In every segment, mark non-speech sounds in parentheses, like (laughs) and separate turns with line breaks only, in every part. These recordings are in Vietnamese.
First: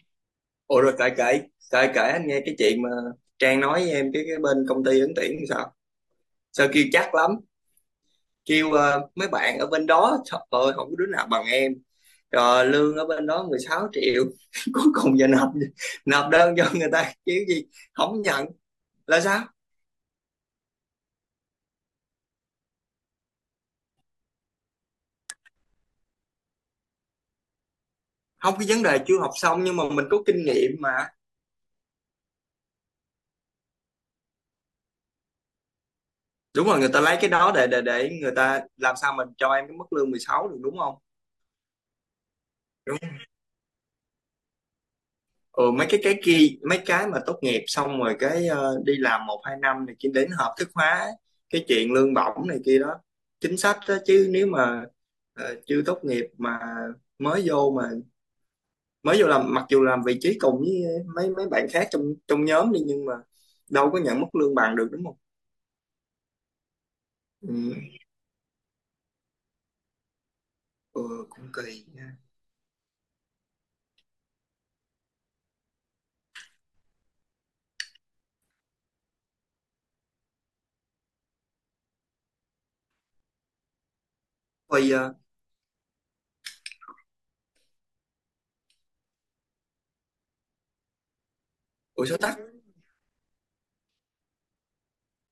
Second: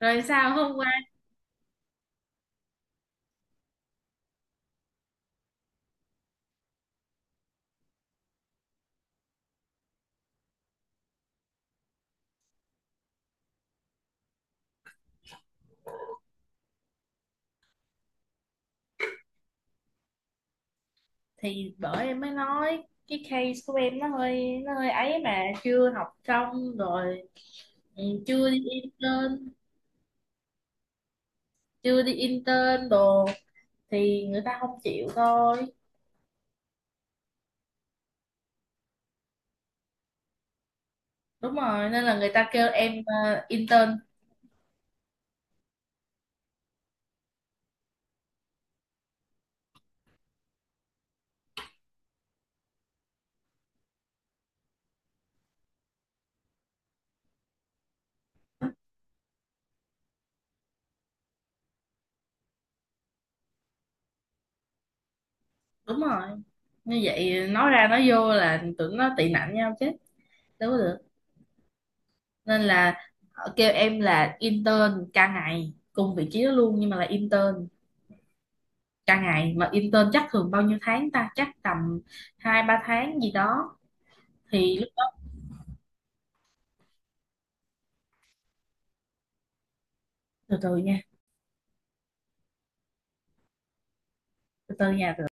Rồi sao hôm
Ủa
qua
rồi cãi cãi cãi cãi anh nghe cái chuyện mà Trang nói với em cái bên công ty ứng tuyển thì sao sao kêu chắc lắm kêu mấy bạn ở bên đó, trời ơi không có đứa nào bằng em, rồi lương ở bên đó 16 triệu (laughs) cuối cùng giờ nộp nộp đơn cho người ta kiểu gì không nhận là sao?
thì bởi em mới nói cái case của em nó hơi ấy mà chưa học xong rồi. Chưa
Không,
đi
cái vấn đề chưa học
intern,
xong nhưng mà mình có kinh nghiệm mà.
chưa đi intern đồ thì người ta không chịu thôi.
Đúng rồi, người ta lấy cái đó để người ta làm sao mình cho em cái mức lương 16 được, đúng không?
Đúng rồi, nên là người ta kêu em intern.
Ừ, Mấy cái cái kia, mấy cái mà tốt nghiệp xong rồi cái đi làm một hai năm này kia đến hợp thức hóa cái chuyện lương bổng này kia đó, chính sách đó. Chứ nếu mà chưa tốt nghiệp mà mới vô làm, mặc dù làm vị trí cùng với mấy mấy bạn khác trong trong nhóm đi nhưng mà đâu có nhận mức lương bằng được, đúng không?
Đúng rồi, như vậy nói
Ừ,
ra nói vô là tưởng nó tị nạnh nhau chứ đâu có được.
ừ, cũng kỳ nha.
Nên là họ kêu em là intern ca ngày cùng vị trí đó luôn nhưng mà là intern cả ngày, mà intern chắc thường bao nhiêu tháng ta, chắc tầm 2 3 tháng gì đó. Thì lúc
Thôi, ờ,
từ từ nha
Ủa số tắc.
từ từ nha.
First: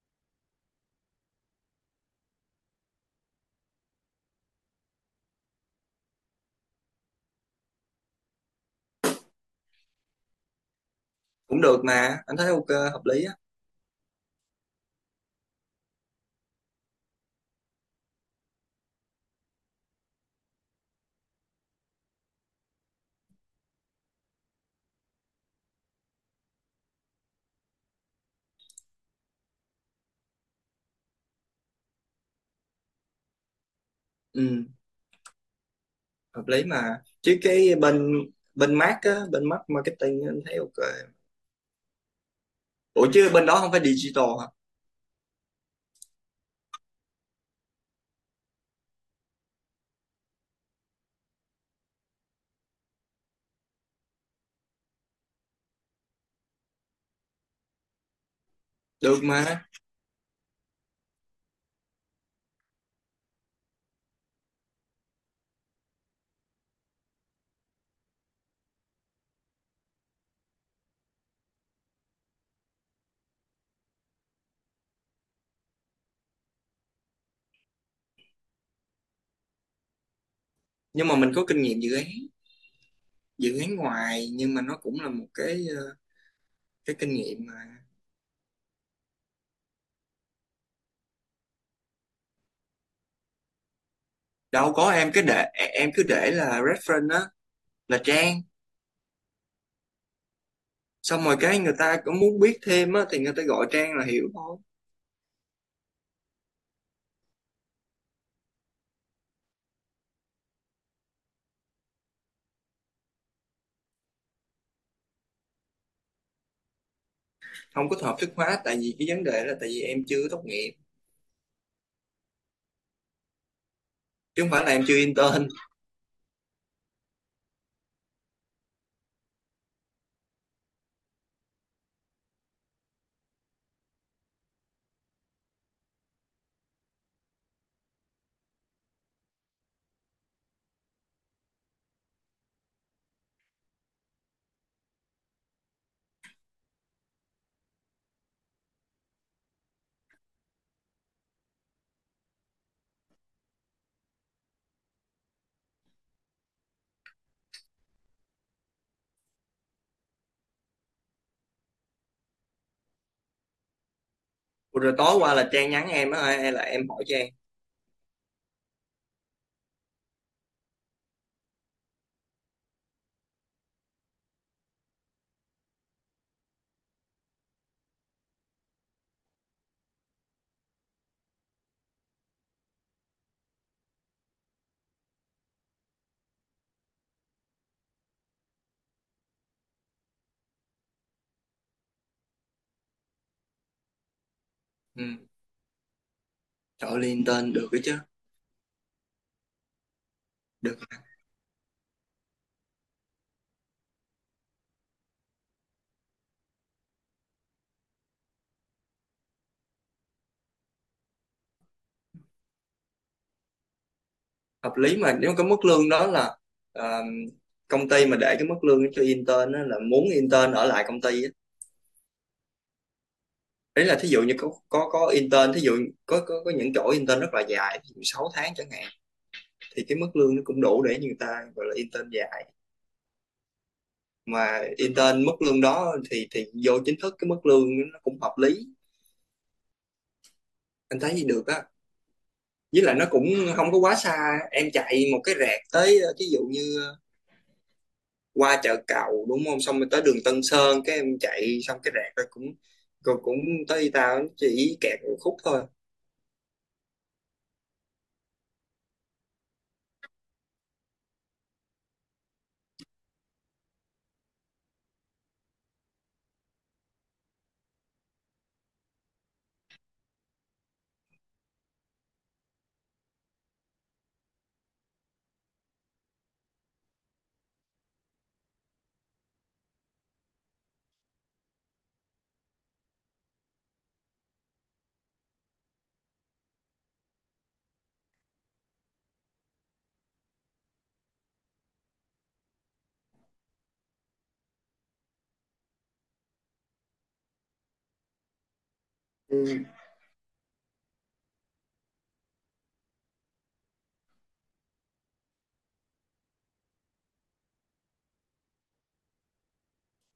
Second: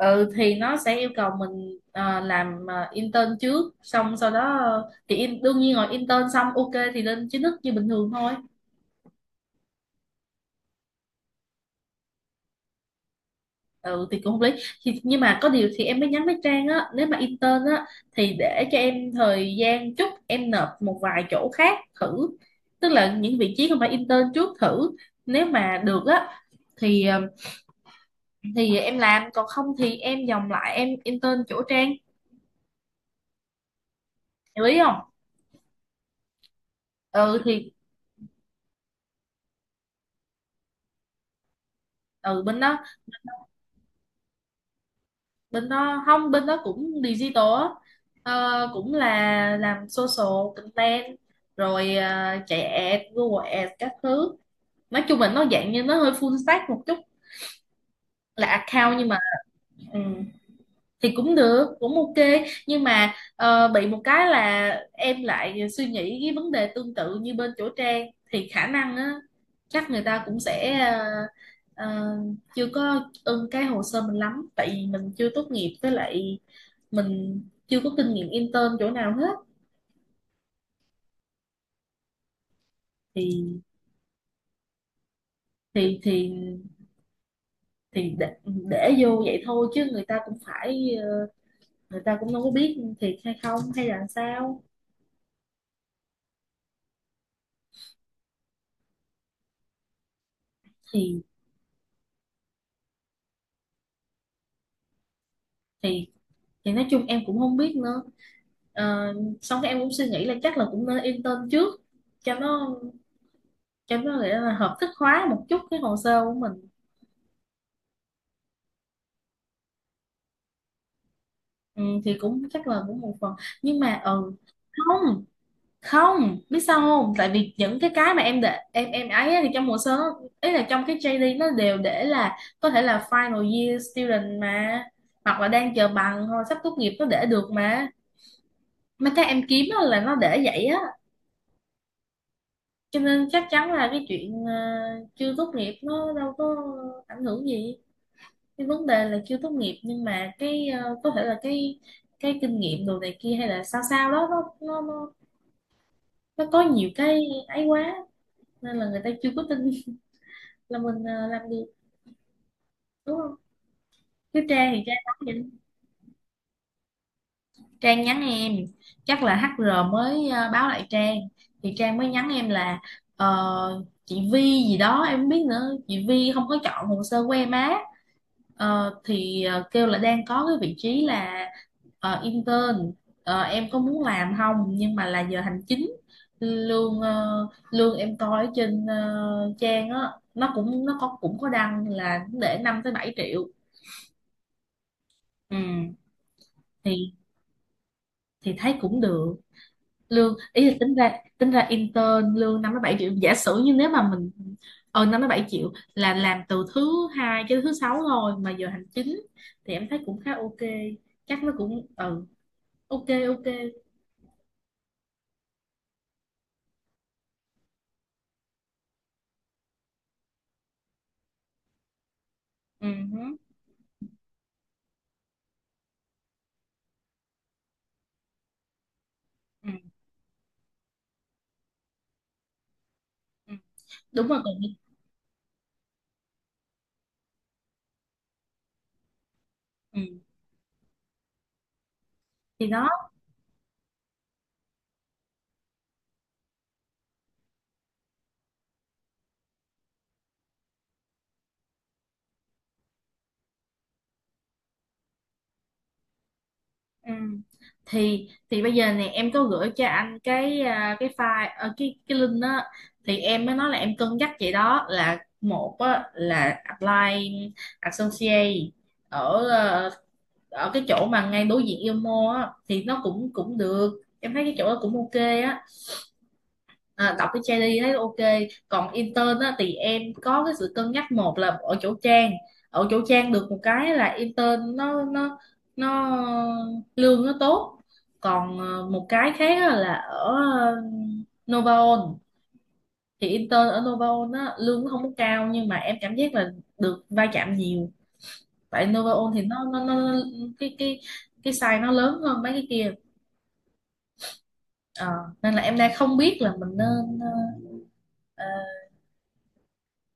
Ừ, thì nó sẽ yêu cầu mình làm intern trước, xong sau đó đương nhiên rồi intern xong ok thì lên chính thức như bình thường thôi.
Cũng được mà, anh thấy ok, hợp lý á.
Ừ thì cũng không lý, nhưng mà có điều thì em mới nhắn với Trang á, nếu mà intern á thì để cho em thời gian chút, em nộp một vài chỗ khác thử, tức là những vị trí không phải intern trước thử. Nếu mà được á thì thì em làm, còn không thì em vòng lại em intern chỗ Trang. Hiểu
Ừ
ý không?
hợp lý mà, chứ
Ừ thì.
cái bên bên mát á bên mát marketing á, anh thấy ok.
Ừ, bên đó,
Ủa chứ bên đó không phải digital hả?
bên đó không, bên đó cũng digital á. Cũng là làm social content rồi chạy ad Google Ads các thứ. Nói chung là nó dạng như nó hơi full stack một chút, là account nhưng mà
Được mà.
ừ. Thì cũng được, cũng ok, nhưng mà bị một cái là em lại suy nghĩ cái vấn đề tương tự như bên chỗ Trang, thì khả năng á chắc người ta cũng sẽ ờ, chưa có ưng cái hồ sơ mình lắm, tại vì mình chưa tốt nghiệp, với lại mình chưa có kinh nghiệm intern chỗ nào hết.
Nhưng mà mình có kinh nghiệm
thì
dự án ngoài, nhưng mà nó cũng là một cái
thì thì
cái kinh nghiệm mà.
thì để vô vậy thôi chứ người ta cũng phải người ta cũng đâu có biết thiệt hay không hay là sao.
Đâu có, em cứ để là reference á, là Trang.
thì
Xong rồi cái người ta cũng muốn biết thêm á thì người ta gọi Trang là hiểu thôi.
thì thì nói chung em cũng không biết nữa. Ờ, Xong cái em cũng suy nghĩ là chắc là cũng nên intern trước cho nó, cho nó nghĩa là hợp thức hóa một chút cái hồ sơ của mình.
Không có hợp thức hóa, tại vì cái vấn đề là tại vì em chưa tốt nghiệp
Ừ, thì cũng chắc là cũng một phần nhưng mà ừ,
chứ không phải là em chưa
không
intern.
không biết sao không, tại vì những cái mà em để em ấy á thì trong hồ sơ nó- ý là trong cái JD nó đều để là có thể là final year student mà, hoặc là đang chờ bằng hoặc là sắp tốt nghiệp nó để được mà. Mấy cái em kiếm á là nó để vậy á, cho nên chắc chắn là cái chuyện chưa tốt nghiệp nó đâu có ảnh hưởng gì. Cái vấn đề là chưa tốt nghiệp nhưng mà cái có thể là cái kinh nghiệm đồ này kia hay là sao sao đó nó có nhiều cái ấy quá, nên là người ta chưa có tin (laughs) là mình làm được, đúng không? Chứ Trang
Ủa
thì
rồi
Trang nói
tối
vậy
qua
đó.
là Trang nhắn em á hay là em hỏi Trang?
Trang nhắn em, chắc là HR mới báo lại Trang, thì Trang mới nhắn em là chị Vi gì đó em không biết nữa, chị Vi không có chọn hồ sơ của em á. Thì kêu là đang có cái vị trí là intern. Em có muốn làm không, nhưng mà là giờ hành chính, lương lương em coi ở trên trang á nó cũng nó có cũng có đăng là để 5 tới 7 triệu.
Ừ.
Ừ,
Trời ơi,
thì
intern được cái chứ.
thì thấy cũng được, lương ý là
Được.
tính ra, tính ra intern lương 5 tới 7 triệu, giả sử như nếu mà mình ờ 5 tới 7 triệu là làm từ thứ 2 cho tới thứ 6 thôi mà giờ hành chính, thì em thấy cũng khá ok. Chắc nó cũng ừ, ok, ok.
Hợp lý mà, nếu cái mức lương đó là ờ, công ty mà để cái mức lương cho intern á, là muốn intern ở lại công ty á.
Ừ, hứ,
Đấy là thí dụ như có intern, thí dụ có những chỗ intern rất là dài, thí dụ 6 tháng chẳng hạn,
ừ,
thì cái mức lương nó cũng đủ để người ta gọi là intern dài.
ừ. Đúng rồi còn
Mà
gì.
intern mức lương đó thì vô chính thức cái mức lương nó cũng hợp lý,
Ừ.
anh thấy gì được á.
Thì
Với
đó.
lại nó cũng không có quá xa, em chạy một cái rẹt tới ví dụ như qua chợ Cầu, đúng không, xong rồi tới đường Tân Sơn cái em chạy xong cái rạc rồi cũng tới, tao chỉ kẹt một khúc thôi.
Ừ. thì bây giờ nè em có gửi cho anh cái à, cái file cái link đó. Thì em mới nói là em cân nhắc vậy đó, là một á, là apply associate ở ở cái chỗ mà ngay đối diện Yêu Mall á, thì nó cũng cũng được, em thấy cái chỗ đó cũng ok á, à, đọc cái JD thấy ok. Còn intern á, thì em có cái sự cân nhắc, một là ở chỗ Trang, ở chỗ Trang được một cái là intern nó lương nó tốt. Còn một cái khác á là ở Novaon, thì intern ở Novaon á, lương nó không có cao nhưng mà em cảm giác là được va chạm nhiều. Tại Novaon thì nó
Ừ.
nó, nó nó- cái cái size nó lớn hơn mấy cái kia. Ờ, Nên là em đang không biết là mình nên ờ,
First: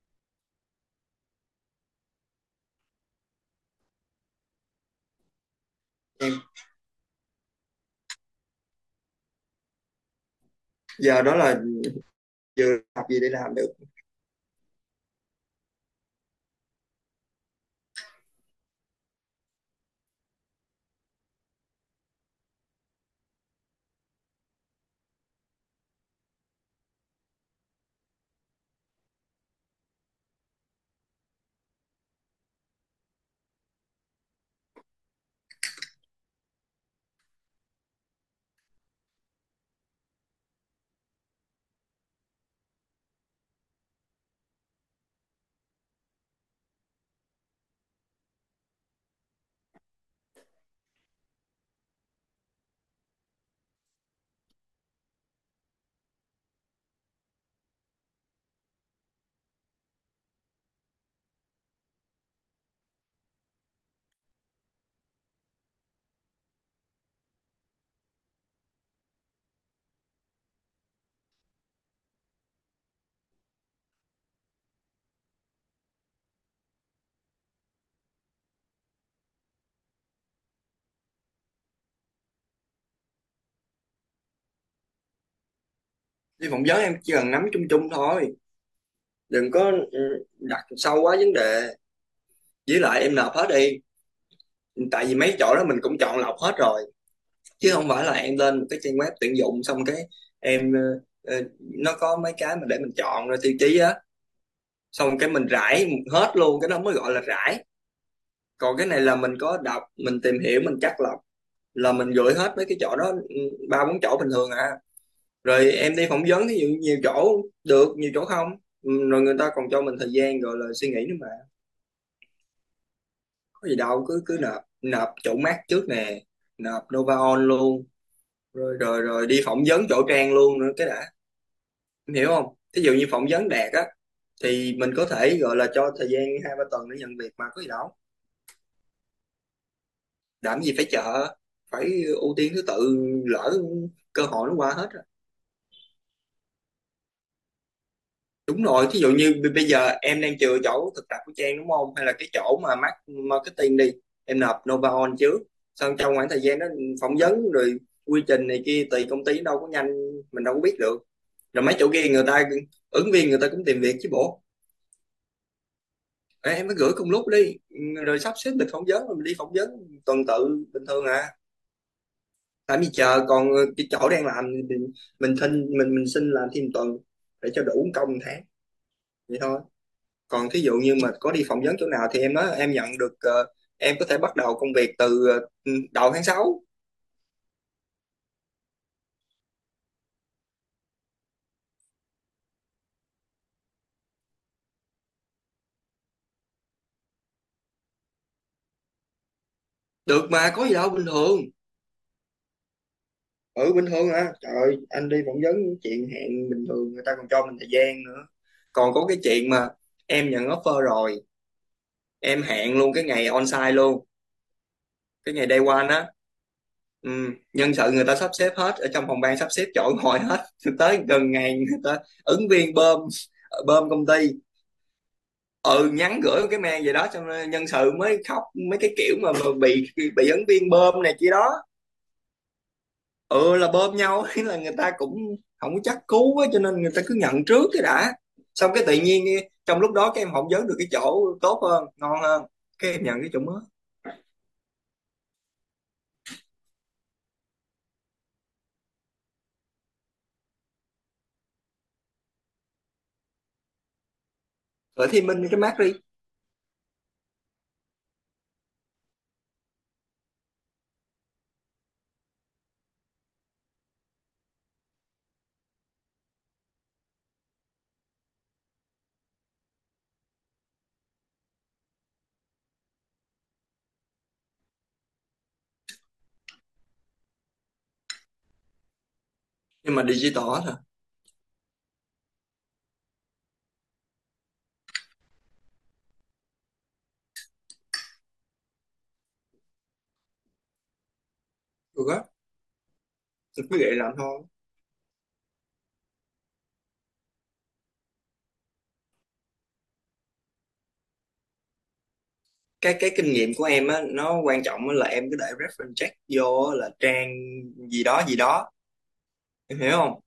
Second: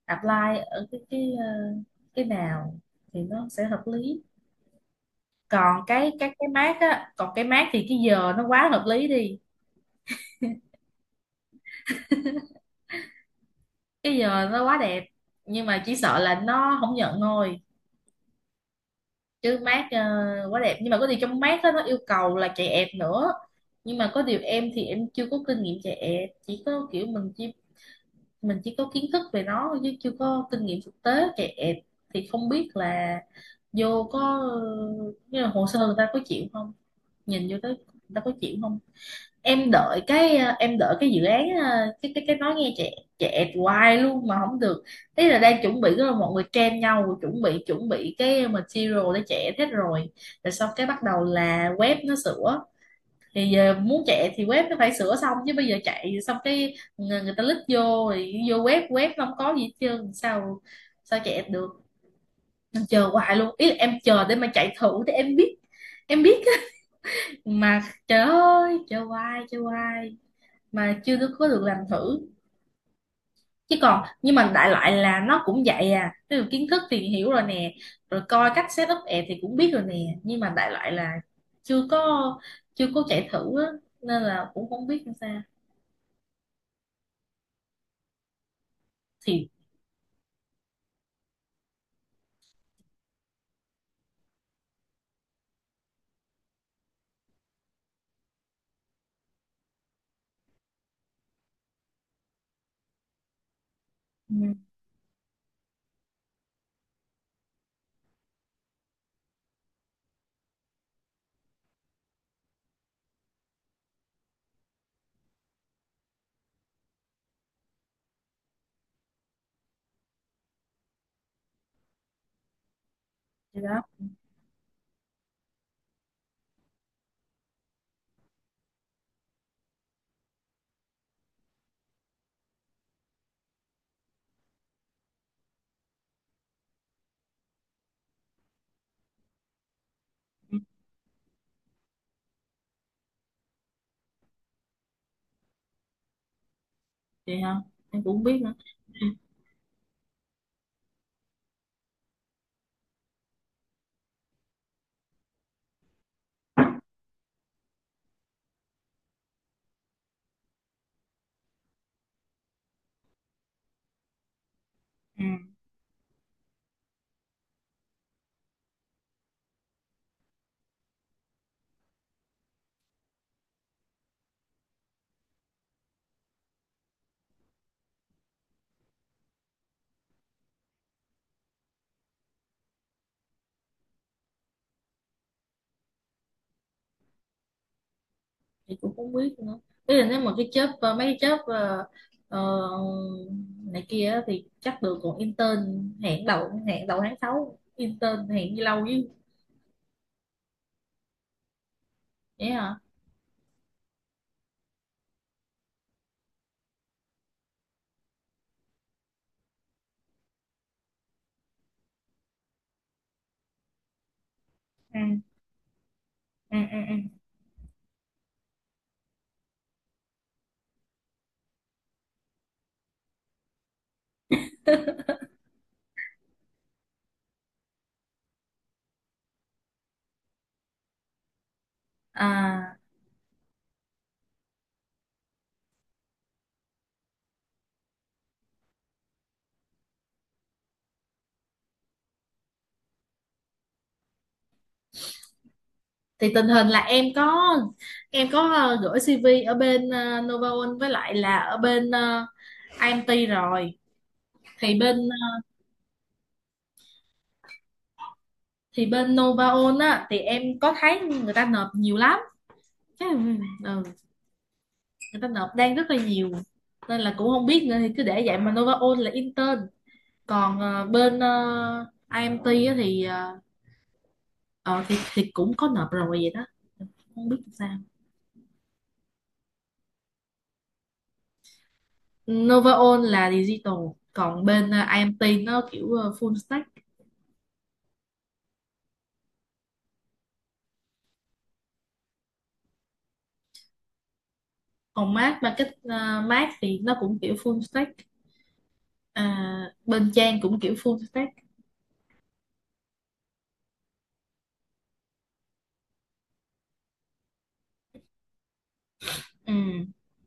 apply ở cái nào thì nó sẽ hợp lý. Còn cái
Em
cái mát á, còn cái mát thì cái giờ nó quá hợp lý đi,
giờ đó là vừa học gì để làm được.
cái giờ nó quá đẹp, nhưng mà chỉ sợ là nó không nhận thôi. Chứ mát quá đẹp, nhưng mà có điều trong mát á nó yêu cầu là chạy ẹp nữa, nhưng mà có điều em thì em chưa có kinh nghiệm chạy ẹp, chỉ có kiểu mình chỉ có kiến thức về nó thôi chứ chưa có kinh nghiệm thực tế chạy ẹp. Thì không biết là vô có ờ, như là hồ sơ người ta có chịu không, nhìn vô tới ta có chịu không. Em đợi cái em đợi cái dự án cái cái nói nghe trẻ, trẻ hoài luôn mà không được. Ý là đang chuẩn bị rồi, mọi người trend nhau chuẩn bị, chuẩn bị cái material để trẻ hết rồi, rồi xong cái bắt đầu là web nó sửa. Thì giờ muốn chạy thì web nó phải sửa xong, chứ bây giờ chạy xong cái người ta lít vô rồi vô web, web nó không có gì hết trơn, sao sao chạy được. Em chờ hoài luôn, ý là em chờ để mà chạy thử để em biết, em biết mà, trời ơi trời hoài mà chưa được- có được làm thử. Chứ còn nhưng mà đại loại là nó cũng vậy à, ví dụ kiến thức thì hiểu rồi nè, rồi coi cách set up app thì cũng biết rồi nè, nhưng mà đại loại là chưa có chưa có chạy thử á, nên là cũng không biết làm sao.
Đi phỏng vấn em chỉ cần nắm chung chung thôi,
thì
đừng có đặt sâu quá vấn đề. Với lại em nộp hết đi, tại vì mấy chỗ đó mình cũng chọn lọc hết rồi, chứ không phải là em lên một cái trang web tuyển dụng xong cái em nó có mấy cái mà để mình chọn rồi tiêu chí á,
ừ,
xong cái mình rải hết luôn, cái đó mới gọi là rải. Còn cái này là mình có đọc, mình tìm hiểu, mình chắt lọc là mình gửi hết mấy cái chỗ đó, ừ, ba bốn chỗ bình thường à. Rồi em đi phỏng vấn thì nhiều, nhiều chỗ, được nhiều chỗ không. Ừ, rồi người ta còn cho mình thời gian gọi là suy nghĩ nữa mà,
thì
có gì
đó.
đâu, cứ cứ nộp nộp chỗ mát trước nè, nộp Nova On luôn, rồi rồi rồi đi phỏng vấn chỗ Trang luôn nữa cái đã. Em hiểu không, ví dụ như phỏng vấn Đạt á, thì mình có thể gọi là cho thời gian hai ba tuần để nhận việc, mà có gì đâu,
Ừ,
làm gì phải chờ, phải ưu tiên thứ tự, lỡ cơ hội nó qua hết rồi.
vậy hả, em cũng không biết nữa.
Đúng rồi, thí dụ như bây giờ em đang chừa chỗ thực tập của Trang đúng không, hay là cái chỗ mà mác- marketing đi, em nộp Nova On trước, xong trong khoảng thời gian đó phỏng vấn rồi, quy trình này kia tùy công ty đâu có nhanh, mình đâu có biết được. Rồi mấy chỗ kia người ta, ứng viên người ta cũng tìm việc chứ bộ.
Ừ.
Ê, em mới gửi cùng lúc đi, rồi sắp xếp lịch phỏng vấn, rồi mình đi phỏng vấn tuần tự bình thường à, làm gì chờ. Còn cái chỗ đang làm thì mình xin mình xin làm thêm tuần để cho đủ công một tháng, vậy thôi. Còn thí dụ như mà có đi phỏng vấn chỗ nào thì em nói em nhận được ờ, em có thể bắt đầu công việc từ đầu tháng sáu.
Thì cũng không biết nữa, bây giờ nếu mà cái job mấy cái job ờ, này kia á thì chắc được, còn intern hẹn đầu tháng 6 intern hẹn như lâu chứ.
Được mà, có gì đâu bình thường.
Vậy hả.
Ừ bình thường à, trời ơi, anh đi phỏng vấn chuyện hẹn bình thường, người ta còn cho mình thời gian nữa. Còn có cái chuyện mà em nhận offer rồi, em hẹn luôn cái ngày on site luôn,
Ừ,
cái ngày day one á.
ừ, ừ, ừ.
Ừ, nhân sự người ta sắp xếp hết ở trong phòng ban, sắp xếp chọn ngồi hết (laughs) tới gần ngày, người ta ứng viên bơm, bơm công ty, ừ, nhắn gửi một cái mail vậy đó, xong rồi nhân sự mới khóc mấy cái kiểu mà bị ứng viên bơm này kia đó.
À,
Ừ là bơm nhau (laughs) ý là người ta cũng không có chắc cú á, cho nên người ta cứ nhận trước cái đã, xong cái tự nhiên trong lúc đó các em phỏng vấn được cái chỗ tốt hơn, ngon hơn, cái em nhận cái chỗ mới
thì tình hình là em có gửi CV ở bên Novaon với lại là ở bên IMT rồi. thì bên
ở Thiên
ờ,
Minh, cái mát đi.
thì bên Novaon á thì em có thấy người ta nộp nhiều lắm. Chắc- ừ. Người ta nộp đang rất là nhiều, nên là cũng không biết nữa, thì cứ để vậy mà Nova Ôn là intern. Còn bên IMT á thì, ờ, thì cũng có nộp rồi vậy đó, không biết sao.
Nhưng mà digital hết à.
Nova Ôn là digital, còn bên IMT nó kiểu full stack.
Ừ á, tôi cứ vậy làm thôi.
Còn Mác thì nó cũng kiểu full stack, à, bên Trang cũng kiểu full stack.
Cái kinh nghiệm của em á, nó quan trọng á là em cứ để reference check vô á là Trang gì đó gì đó.
Ừ.
Em hiểu không?